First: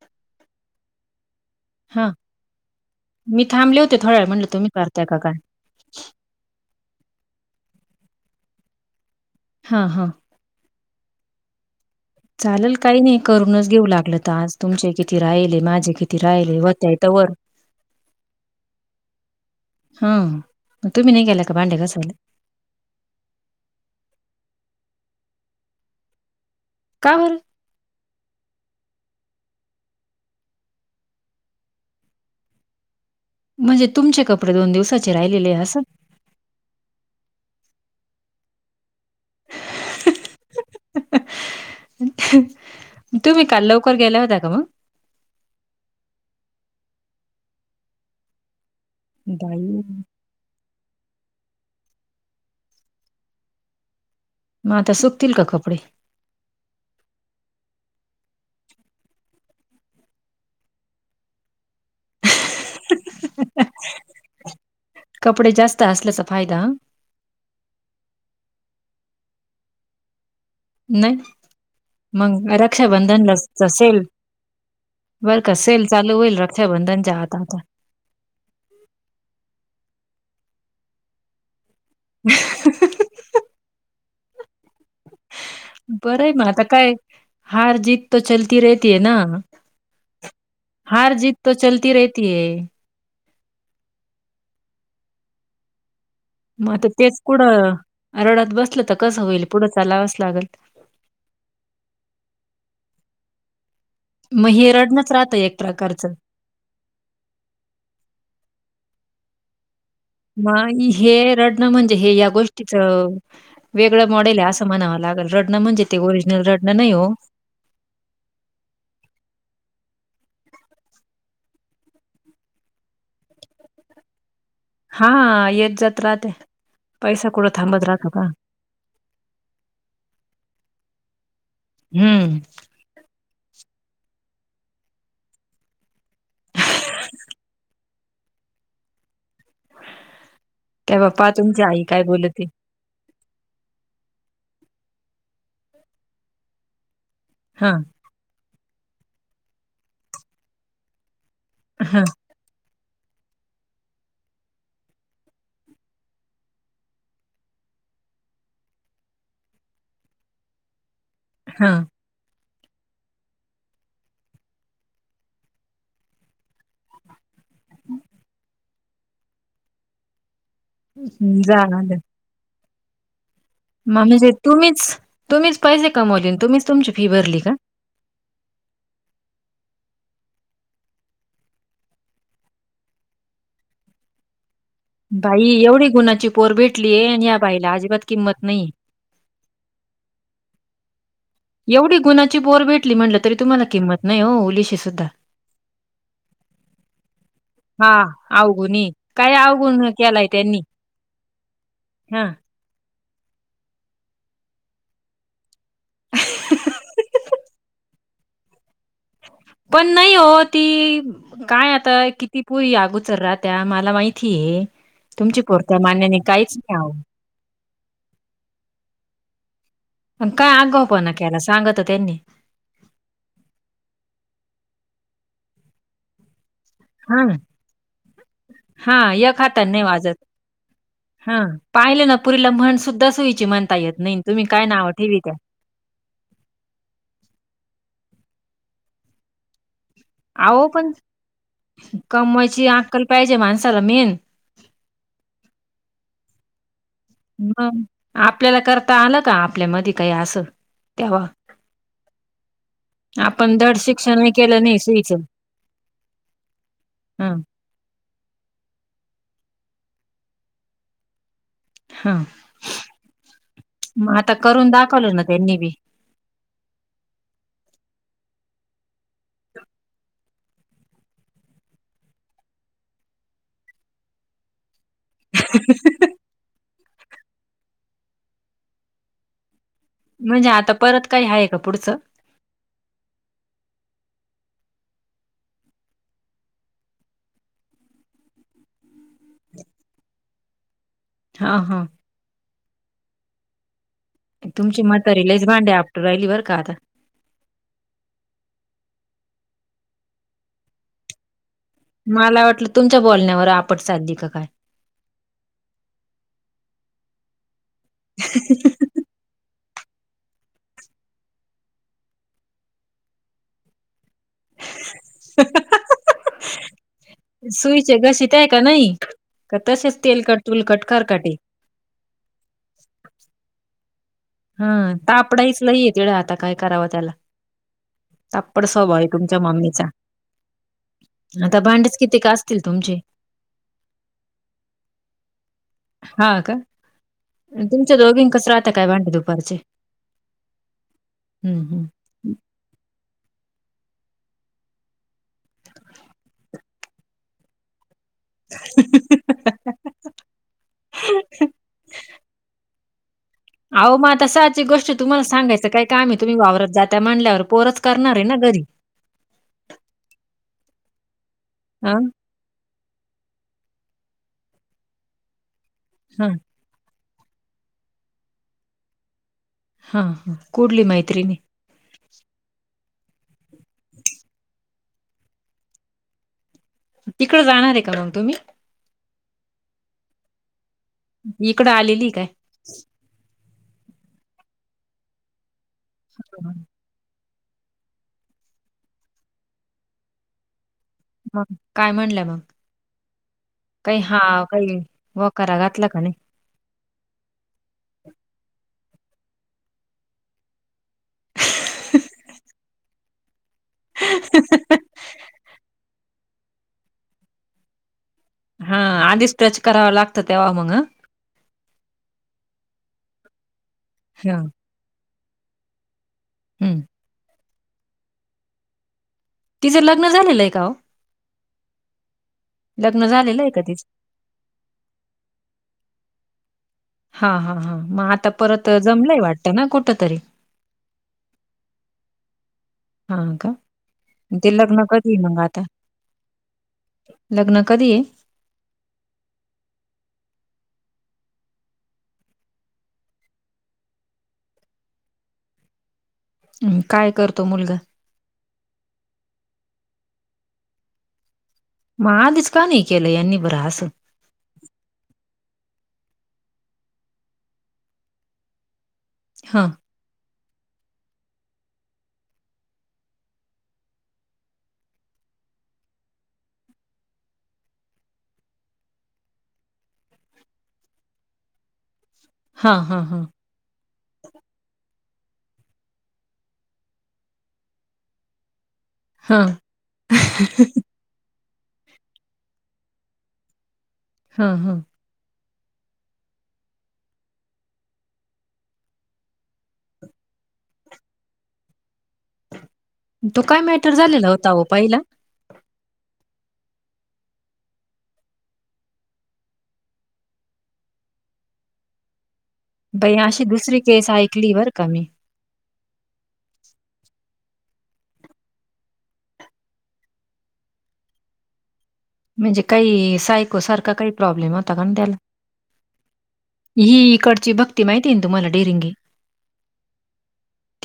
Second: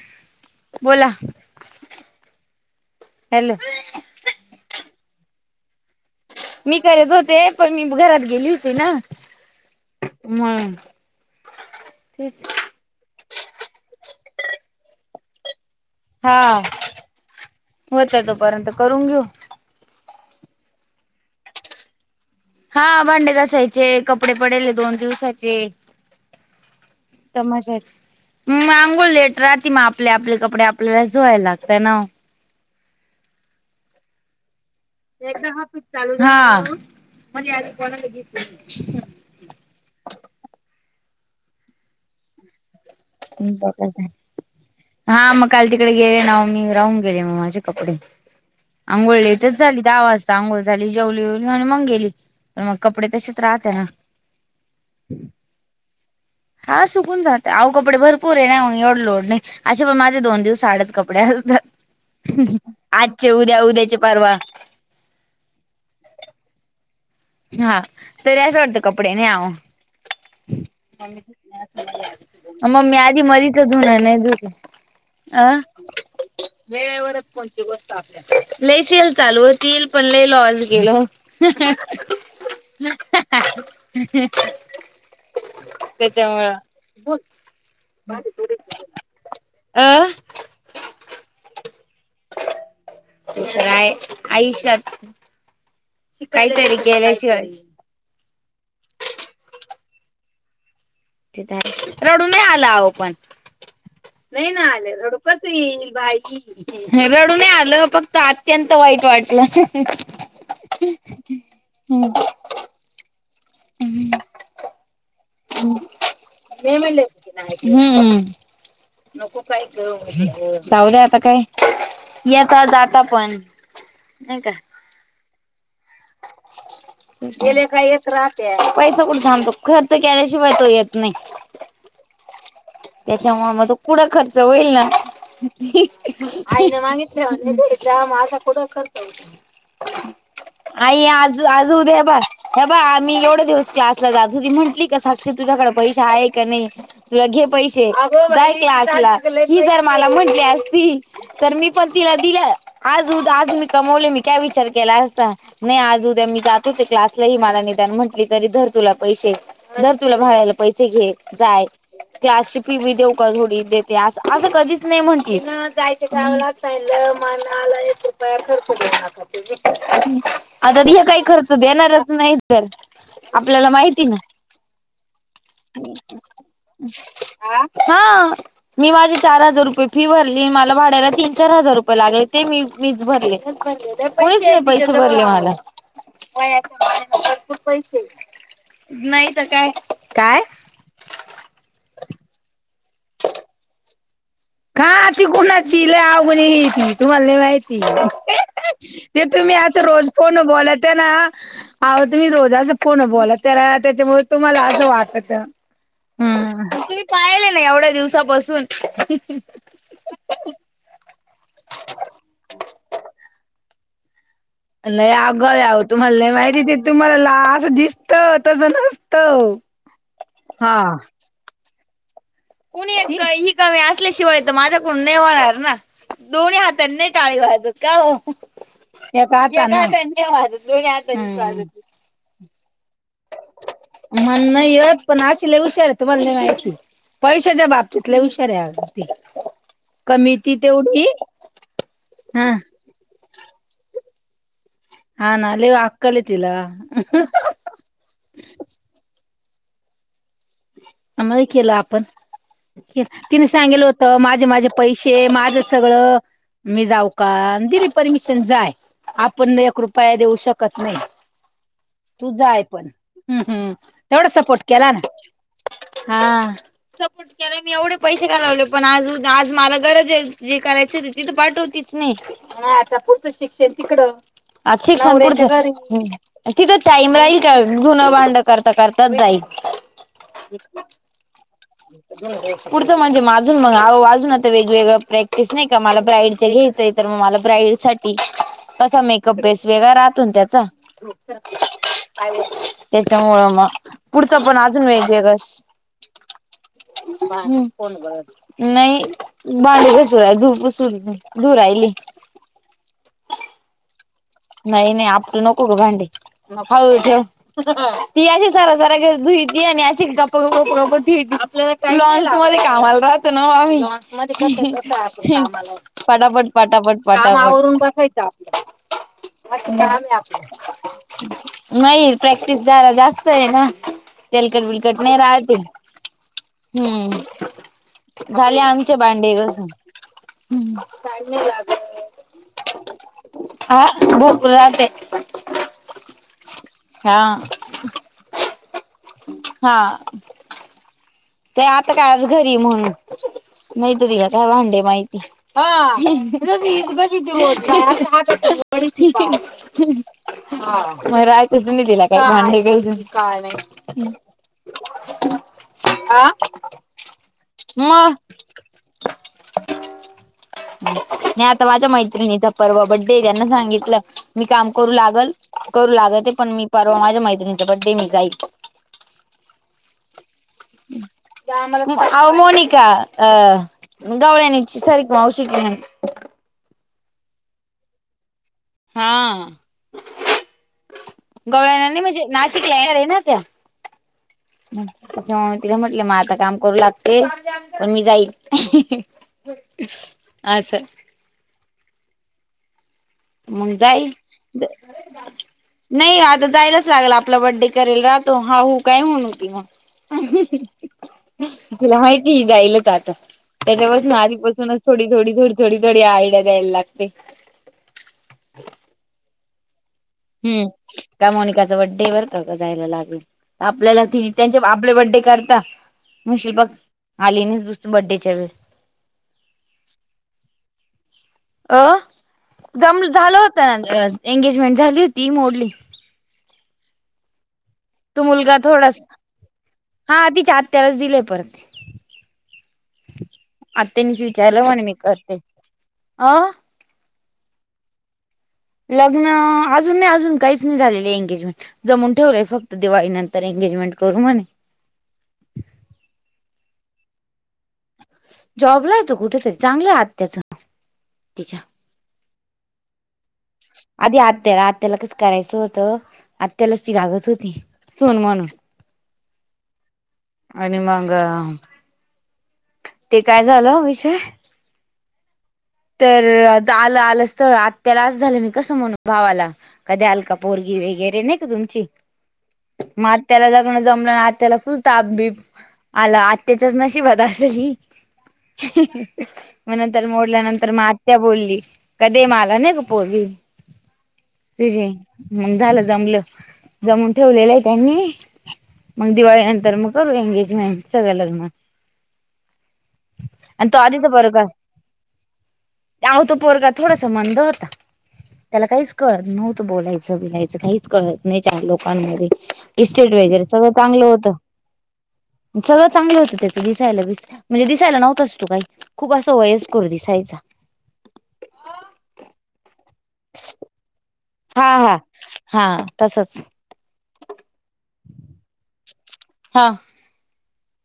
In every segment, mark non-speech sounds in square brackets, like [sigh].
[inaudible] बोला. हा मी हॅलो थांबले होते थोडा वेळ म्हणलं तुम्ही करत्या का काय? मी करत होते पण मी घरात गेली होती ना. हा हा. मंग तेच [inaudible] चालेल काही नाही करूनच घेऊ लागलं त आज तुमचे किती राहिल माझे कित हा होत तो पर्यंत करून घेऊ. हा तुम्ही नाही गेला का भांडे घसयला? हा भांडे घसायचे कपडे पडेल हे दोन दिवसाचे. काहुन? [unintelligible] मअंगोळ लेट राती म आपले आपले कपडे आपल्याला च धवायला लागत ना हो. म्हणजे तुमचे कपडे दोन दिवसाच एकत हफीस चालू [unintelligible] हा म्हणजे आम्ही कोणाला ग [inaudible] काल लवकर गेल्या होत्या का मग? हा म काल तिकडे गेले ना, हो मी राहून गेले म माझे कपडे. आंघोळ लेट झाली बाई! दहा वाज. त चांगल झाली जेवली बिवली आणि मंग गेली पण मग कपडे तसेच राहत्या ना. म आता सुकतील का कपडे? हा सुकून जात आऊ कपडे भरपूर हे ना, मंग एवढ लोढ नाही. आशे पण पण माझे दोन दिवसा आडच कपडे असतात. आजचे उद्या उद्याचे परवा. कपडे जास्त असल्याचा फायदा. हा तरी आसं वाटतं कपडे नाही आ वो. नाही? मग [inaudible] मम्मी आधी रक्षाबंधनला मरीच धुन सेल नाही धुत. बरं अ का सेल चालू होईल वेळ रक्षाबंधनच्या वरच आता. कोणती बस? [unintelligible] लई सेल चालू होतील पण लई लॉस गेलो. ह [unintelligible] ह् ह [unintelligible] बरं हे म आता काय हार जीत तर चलती राहतीये ना. अ हार जीत तर चलती रहती है. त्याचकाय आयुष्यात म काहीतरी आता तेच केल्याशिवाय कुढं रडात बसलं तर कसं होईल पुढं लावच लागल. तथ आहे रडून नाही आल आवो पण मग नाही ना हे आले रडणंच रडू राहतं कस एक येईल प्रकारचं. बाय [unintelligible] ह रडून नही आलं फक्त आत्यंत वाईट वाटलं. म ही हे रडणं म्हणजे मी हे या गोष्टीच वेगळं मॉडेल हे आसं म्हणावं लागेल रडन म्हणजे ते ओरिजिनल रडना नाही म्हणले हो. होते हम्म. [inaudible] नको काय जाऊ द्या आता काय येत जाता पण नाही का? हा येत जात राहतो, पैसा कूट गेले थांबत येत राहतो का? राहत्या. पैसा कुठे थांबतो. खर्च केल्याशिवाय तो येत नाही. हम्म! त्याच्यामुळे तर तो पुढे खर्च होईल ना, आईने मागितलं. आज पुढे कर्तव्य आहे काय बाई, आई बाप्पा तुमची आज, आई उद्या काय ये बोलते? बाई बा आम्ही एवढे दिवस क्लासला जाते. हो ती म्हंटली का साक्षी तुझ्याकडे पैसा आहे का नाही तुला घे. हां, पैसे, जाईल की आज तुला, ही जर मला म्हटली असतील. तर मी पण हां, तिला दिलं. आज, उद्या, आज मी कमवले मी काय विचार केला असता. नाही आज, उद्या मी जातो तिथे क्लासलाही मला निदान म्हटली तरी धर तुला पैसे! थर तुला रहायला पैसे घे जाय. हां. त्यासनी बी देऊ का थोडी देते असं असं कधीच नाही म्हटल. आम्हाला एक रुपया खर्च करू नका तुम्ही! आता ती काही खर्च जा देणारच नाही. तर आपल्याला म माहिती ना म्हणजे तुम्हीच, तुम्हीच पैसे कमवले आणि तुम्हीच तुमची फी भरली का? आ हा. मी माझे चार हजार रुपये फी भरली. मला भाड्याला तीन, चार हजार रुपये लागले ते मी मीच भरले. भरलेले. होय च की पैसे भरले बाई म्हणून, एवढी गुणाची पोर पै भेटलीये मला आणि या भरपूर बाईला अजिबात पैसे. किंमत नाहीये. नाही तर काय, काय! एवढी गुणाची पोर भेटली म्हटलं तरी तुम्हाला किंमत नाही ओ काची कोुणाची ल अवघणी घ तती तुम्हालाला माहिती. हा अवगुणी [unintelligible] ते काय तुम्ही असं अवगुण रोज केलाय फोन त्यांनी बोलते ना, अहो हा. तुम्ही रोजच फोनवर बोलते ना, त्याच्यामुळे तुम्हाला असं वाटत! हम् तुम्ही पाहिले ना एवढ्या दिवसापासून. पण नाही ओ ती काय आता किती पुरी अगावंच राहत्या मला माहिती ये. नाही अगाव याह तुम्हाला नाही माहिती ते अहो. तुम्हाला ला जस दिसत तसं नसतं! आणि काय अगाव हा. पणा केला सांगा तर त्यांनी कुणी ही कमी असल्याशिवाय तर माझ्याकडून ने होणार ना. दोन्ही हातांनी नाही हा, टाळी वाजतं का हो! हा एका एक हाताने वाजत. नाही वाजत दोनी हाताने टाळी हां, वाजते. पाहिलं ना पुरीला म्हण सुद्धा सोयीची म्हणता येत नाही, तुम्ही काय नाव ठेवी त्या. लई हुशार आहेत. तुम्हाला नाही माहिती, पैशाच्या बाबतीत लई हुशार आहे अगं ती. कमी फी अहो, पण तेवढी हा. काय पाहिजे माणसाला मेन. हा ना लई अक्खल आह तिला. मग आपल्याला करता आलं का आपल्या मधी काय असं. तेव्हा? नाही केलं आपण. तिने आपण धड सांगितलं होत, शिक्षणही माझे केलं माझे नाही पैसे सुईचं. माझं सगळं. मी जाऊ का हं, दिलीप. परमिशन जाय. आपण एक रुपया देऊ शकत नाही. हं. तुझ आहे पण, हम् हम् मग तेवढा आता सपोर्ट करून केला ना. दाखवलं त्यांनी बी. हा.. सपोर्ट केला. त्याला मी एवढे पैसे घालवले. पण आज, आज मला गरज आहे जे करायची ती तर पाठवतीच नाही. हा आता पुढच शिक्षण तिकडं, आ शिक्षण तिकड आणि तिथंच टाईम राहील का धूणं भांड करता करताच जाईल. म्हणजे एक आता परत काय आहेय का पुढचं! पुढचं म्हणजे माजून मग अजून आता वेगवेगळं प्रॅक्टिस नाही का मला ब्राईडच घ मग मला ब्राईडल साठी तसा मेकअप बेस वेगळा राहतो त्याचा हां, हां. त्याच्या मोळमा पुतप ना च मात र ल इज मांडे आप्टरयल्ल बर का आता बा फण ब नाही बाारीकचर धू राहिली मला वाटलं तुमच्या बोलण्यावर आपट साधली का काय नाही नाही आपड नको भांडी म खाऊ ती अशी सार सरा ुई ती आणि अशी ग् लॉन्च मध्ये कामाला राहतं ना आ्ही. पटापट पटापट पटापट करून सुईचे बघायचं घशीट आहे का आपल्या नाही? का तसेच तेलकट तुलकट खरकाटे नाही प्रॅक्टिस दर जास्त आहे ना. तेलकट हा बलकट नाही राहते तापडाईच लई आहे तिकडं आता काय करावं त्याला हम्म. झाले तापड स्वभाव आमच्या आहे बांडे तुमच्या कसून. मम्मीचा हम्म आता चमला भांडेच किती का असतील तुमचे भोरपूर जात हा का तुमच्या दोघीं कस राहत काय भांडे दुपारचे हा ते हम्म आता कायज हम्म घरी म्हणून नाहीत तघ काय भांडे माहिती हा ठीक आहे ना हा मग राहाच तु दिला काय काय नाही अह म तसाची गोष्ट तुम्हाला सांगायचं काय काम आहे आ. तुम्ही वावरत जाता म्हनल्यावर पोरच मग करणार आहे ना घरी नाही आता माझ्या हा मैत्रिणी तर परवा बड्डे त्यांना सांगितलं मी काम करू लागल करू लागल हा ते पण मी बवा माझ्या मैतिणीं बड्डे मील जायको हां ह कडली मैत्रीिणी मोनिका अ गवळ्यानी सर मऔ शिक तिकडे जाणार आहे करण तुम्ही हा इकडं गवळ्या आलेली म्हणजे आहे ना शिक आहे ना त्या म तिला म्हटलं म आता काय काम करू लाग ते पण मी जाईल असं ह काय म्हणलंय मग मग काही जाई हा काही वकारा घातला का नाही नाही आज जायलाच लागला आपला बडडे करेल राहतो हा होू काय म्हण होती मग तुला माहिती गयलच आता त्याच्यावासून आधीपून थोडी थोडी थोडी थोडी थोडी आयडिया द्यायला लागते हा आधी स्ट्रेच करावा लागत हम् का मोनिकाच बड्डे बर जायला लागेल आपल्याला हं, त्यां आपले बड्डे करता मुशील बघ हं. आली नाही दुस बड्डेच्या वेळेस तिझं लग्न झालेलं आहे का अ लग्न जमलं झाला झालेलं आहे का होता तिचं? एंगेजमेंट झाली होती मोडली हा हा हा मग तो आता मुलगा परत थोडास जमलंय वाटत ना कुठ तरी हा तिच्या आत्यालाच दिलेय परत हा का आत्यानीच विचारलं म्हणे तेलकन मी कधी करते मंगता अ लग्न कधी आहे लग्न अजून नाही अजून काहीच नाही झालेले एंगेजमेंट जमून ठेवलंय फक्त दिवाळी नंतर एंगेजमेंट करू म्हणे काय करतो मुलगा जॉबला य तो कुठेतरी चांगलं आत्याच तिच्या मग आधीच का नाही केलं यांनी बरं असं. आधी आत्या त्याला कस करायचं होतं आत्यालाच ती लागत होती सुन म्हणून. हा. आणि मग ते काय झालं विषय तर आ आलं आलंच आत्यालाच झालं मी कसं म्हणू भावाला का द्याल का पोरगी वगैरे नाही का तुमची हां, हां, मग हां. आत्याला जा जम आत्याला फुल ताप बीप आलं आत्याच्याच नशिबात असली ह ह‌. हां, मग नंतर मोडल्या नंतर म आत्या बोलली कधी माग नाही का पोरगी हां, हां. तुझे म झालं जमलं जमून ठेवलेलं आहे त्यांनी मग दिवाळीनंतर मग करू एंगेजमेंट सगळं लग्न. तो काय मॅटर झालेला होता हो पहिला? आहो तो पोरगा थोडासा मंद होता. त्याला काहीच कळत नव्हतं बोलायचं बिलायचं काहीच कळत नाही चार लोकांमध्ये. इस्टेट बाई वगैरे अशी सगळं दुसरी चांगलं केस होतं. ऐकली बरं का मी. सगळं चांगलं होतं त्याच दिसायला म्हणजे दिसायला नव्हंच तो काही खूप असं वयस्कर दिसत त्याचा म्हणजे काही सायको सारखा काही प्रॉब्लेम होता हा काण हा त्याला? हा तसच ही इकडची भक्ती माहितीय तुम्हाला डेरिंगी हां.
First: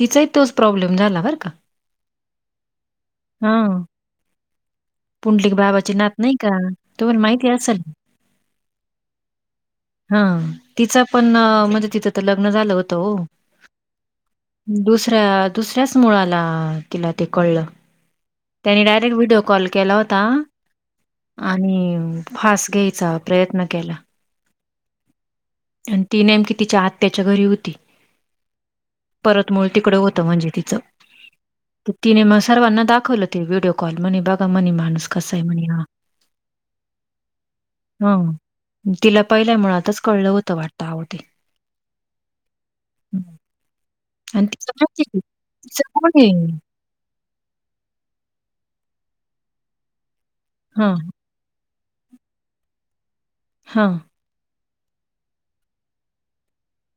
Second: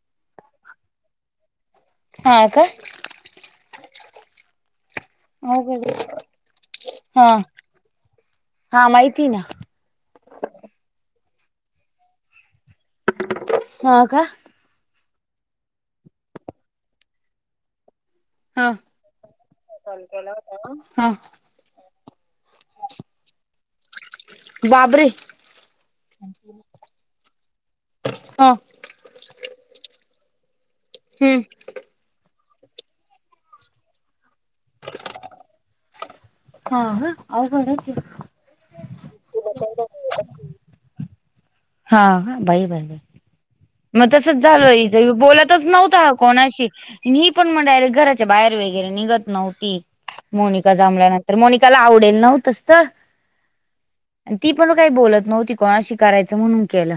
तिचाही तोच प्रॉब्लेम झाला बर का. हा का हा पुंडलीक अवघड बाबाची आहे नात नाही का तुम्हाला हा माहिती असेल. हा माहिती ना हा तिचा पण म्हणजे तिच तर लग्न झालं होतं हो हो का. दुसऱ्या दुसऱ्याच मुळाला तिला ते कळलं. हा त्यानी डायरेक्ट व्हिडिओ कॉल केला होता. फास घ्यायचा प्रयत्न केला. बापरे! आणि ती नेमकी तिच्या आत्याच्या घरी होती. हा. परत मूळ तिकडं होतं म्हणजे तिचं. हम्म तिने मग सर्वांना दाखवलं ते व्हिडिओ कॉल म्हणे बघा म्हणे माणूस कसं आहे म्हणे हा. हा का अवघडच आहे. तिला पहिलाय मुळातच कळलं होतं वाटतं आहों ते. हा बाई बाईई. हं. मग तसच आणि तिचं माहिती झालय आहे की बोलतच तिचं नव्हत कोण आहे? कोणाशी. ही पण मग डायरेक्ट घराच्या बाहेर वगैरे निघत नव्हती मोनिका हां, जमल्या ना. तर मोनिकाला आवडेल नव्हत स्थळ. हां. ती पण काही बोलत नव्हती कोणाशी कायचं म्हणून केलं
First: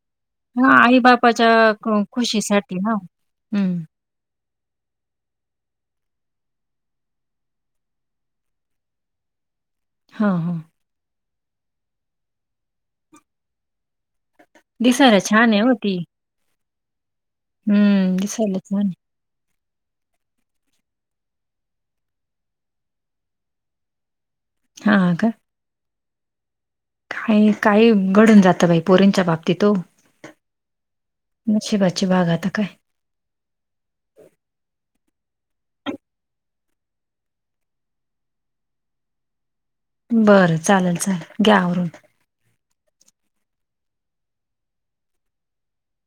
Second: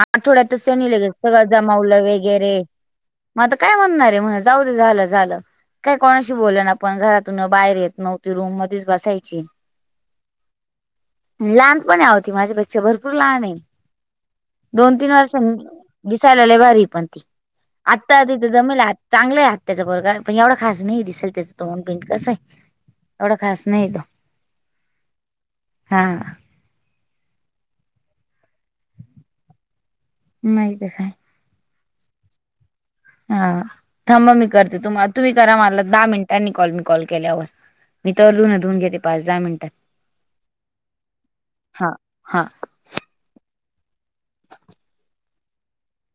आठवड्यात हां, सनी लगे सगळं आई-बापाच्या क जमावलं वगैरे खुशीसाठी ना. मग आता हं. काय म्हणणार. ते म्हणले जाऊ दे झालं झालं. काय कोणाशी बोललं ना आपण घरातून बाहेर येत नव्हती रूम मध्येच बसायची. हा हा. लहानपण आहे आहों ती माझ्यापेक्षा भरपूर लहान आहे. दोन तीन दिसायला छान वर्षांनी आहे ओ ती. दिसायला लय भारी पण ती हं, आता तिथ दिसायला जमेल. छान आहे. चांगलंय आात्याच पोरगा पण एवढा खास नाही दिसेल त्याचं तोंड बिंड कसं आहे. एवढं खास नाही तो हा हा का. हा. आणि काही घडून जातं बाई पोरीनच्या बाबती ओ नाही तर काय. नशिबची बाग आता काय हा थांब मी करते तु तुम्ही करा मला दहा मिनिटांनी कॉल मी कॉल केल्यावर मी तर अजून धून घेते पाच दहा मिनिटा बरं चालल चालल घ्या आवरून. हा [inaudible]